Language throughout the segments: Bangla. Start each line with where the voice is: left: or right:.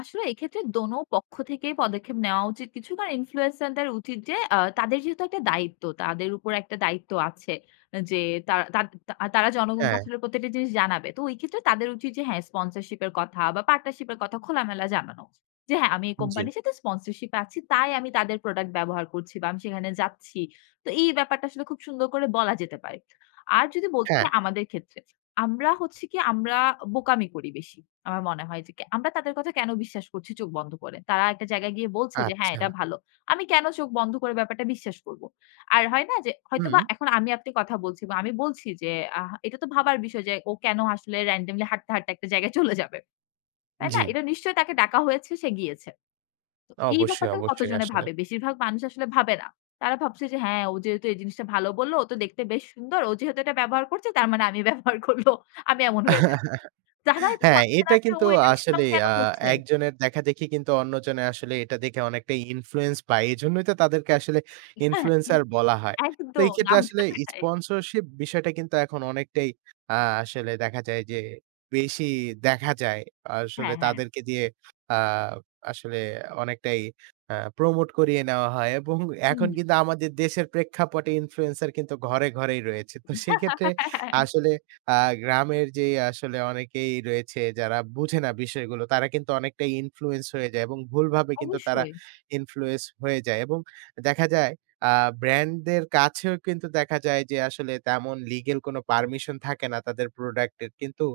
left: আসলে এক্ষেত্রে দোনো পক্ষ থেকেই পদক্ষেপ নেওয়া উচিত। কিছুটা ইনফ্লুয়েন্সার দের উচিত যে আ তাদের যেহেতু একটা দায়িত্ব তাদের উপর একটা দায়িত্ব আছে। যে তারা তা তা তারা
right: হ্যাঁ।
left: জনগণকে প্রতিটা জিনিস জানাবে। তো ঐ ক্ষেত্রে তাদের উচিত যে হ্যাঁ স্পন্সরশিপ এর কথা বা পার্টনারশিপ এর কথা খোলামেলা জানানো। যে হ্যাঁ আমি এই
right: জি।
left: কোম্পানির সাথে স্পন্সরশিপ এ আছি। তাই আমি তাদের প্রোডাক্ট ব্যবহার করছি বা আমি সেখানে যাচ্ছি। তো এই ব্যাপারটা খুব সুন্দর করে বলা যেতে পারে। আর যদি বলতে
right: হ্যাঁ।
left: চাই আমাদের ক্ষেত্রে। আমরা হচ্ছি কি আমরা বোকামি করি বেশি। আমার মনে হয় যে কে আমরা তাদের কথা কেন বিশ্বাস করছি চোখ বন্ধ করে। তারা একটা জায়গায় গিয়ে বলছে যে হ্যাঁ
right: আচ্ছা।
left: এটা ভালো। আমি কেন চোখ বন্ধ করে ব্যাপারটা বিশ্বাস করব। আর হয় না যে হয়তোবা
right: হুম।
left: এখন আমি আপনি কথা বলছি বা আমি বলছি যে আ এটা তো ভাবার বিষয় যে ও কেন আসলে র‍্যান্ডমলি হাঁটতে হাঁটতে একটা জায়গায় চলে যাবে। তাই না?
right: জি।
left: এটা নিশ্চয়ই তাকে ডাকা হয়েছে সে গিয়েছে। তো এই
right: অবশ্যই,
left: ব্যাপারটাও
right: অবশ্যই।
left: কতজনে
right: আসলে।
left: ভাবে। বেশিরভাগ মানুষ আসলে ভাবে না। তারা ভাবছে যে হ্যাঁ ও যেহেতু এই জিনিসটা ভালো বলল ও তো দেখতে বেশ সুন্দর। ও যেহেতু এটা ব্যবহার করছে তার মানে আমি ব্যবহার করব। আমি এমন হয়ে যাই। যারা এটা
right: হ্যাঁ।
left: ভাবছে না
right: এটা
left: যে
right: কিন্তু
left: ও এটা
right: আসলে
left: সুনাম কেন
right: আ
left: করছে?
right: একজনের দেখাদেখি কিন্তু অন্যজনে আসলে এটা দেখে অনেকটাই ইনফ্লুয়েন্স পায়। এজন্যই তো তাদেরকে আসলে
left: এটা এ
right: ইনফ্লুয়েন্সার বলা হয়। তো
left: একদম
right: এই ক্ষেত্রে
left: নাম
right: আসলে
left: [unintelligible] খাই।
right: স্পন্সরশিপ বিষয়টা কিন্তু এখন অনেকটাই আ আসলে দেখা যায় যে বেশি দেখা যায়। আসলে
left: হ্যাঁ, হ্যাঁ।
right: তাদেরকে দিয়ে আ আসলে অনেকটাই আ প্রমোট করিয়ে নেওয়া হয়। এবং এখন
left: হুম।
right: কিন্তু আমাদের দেশের প্রেক্ষাপটে ইনফ্লুয়েন্সার কিন্তু ঘরে ঘরেই রয়েছে। তো সেইক্ষেত্রে
left: হ্যাঁ, হ্যাঁ, হ্যাঁ।
right: আসলে আ গ্রামের যে আসলে অনেকেই রয়েছে যারা বুঝে না বিষয়গুলো তারা কিন্তু অনেকটাই ইনফ্লুয়েন্স হয়ে যায় এবং ভুলভাবে কিন্তু তারা
left: অবশ্যই।
right: ইনফ্লুয়েন্স হয়ে যায়। এবং দেখা যায় আ ব্র্যান্ড দের কাছেও কিন্তু দেখা যায় যে আসলে তেমন লিগ্যাল কোনো পারমিশন থাকে না তাদের প্রোডাক্টের। কিন্তু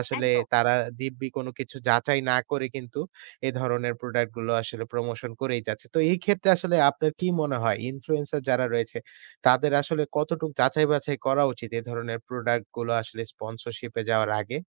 right: আসলে
left: একদম।
right: তারা দিব্যি কোন কিছু যাচাই না করে কিন্তু এ ধরনের প্রোডাক্ট গুলো আসলে প্রমোশন করেই যাচ্ছে। তো এই ক্ষেত্রে আসলে আপনার কি মনে হয় ইনফ্লুয়েন্সার যারা রয়েছে তাদের আসলে কতটুকু যাচাই বাছাই করা উচিত এ ধরনের প্রোডাক্ট গুলো আসলে স্পন্সরশিপ এ যাওয়ার আগে?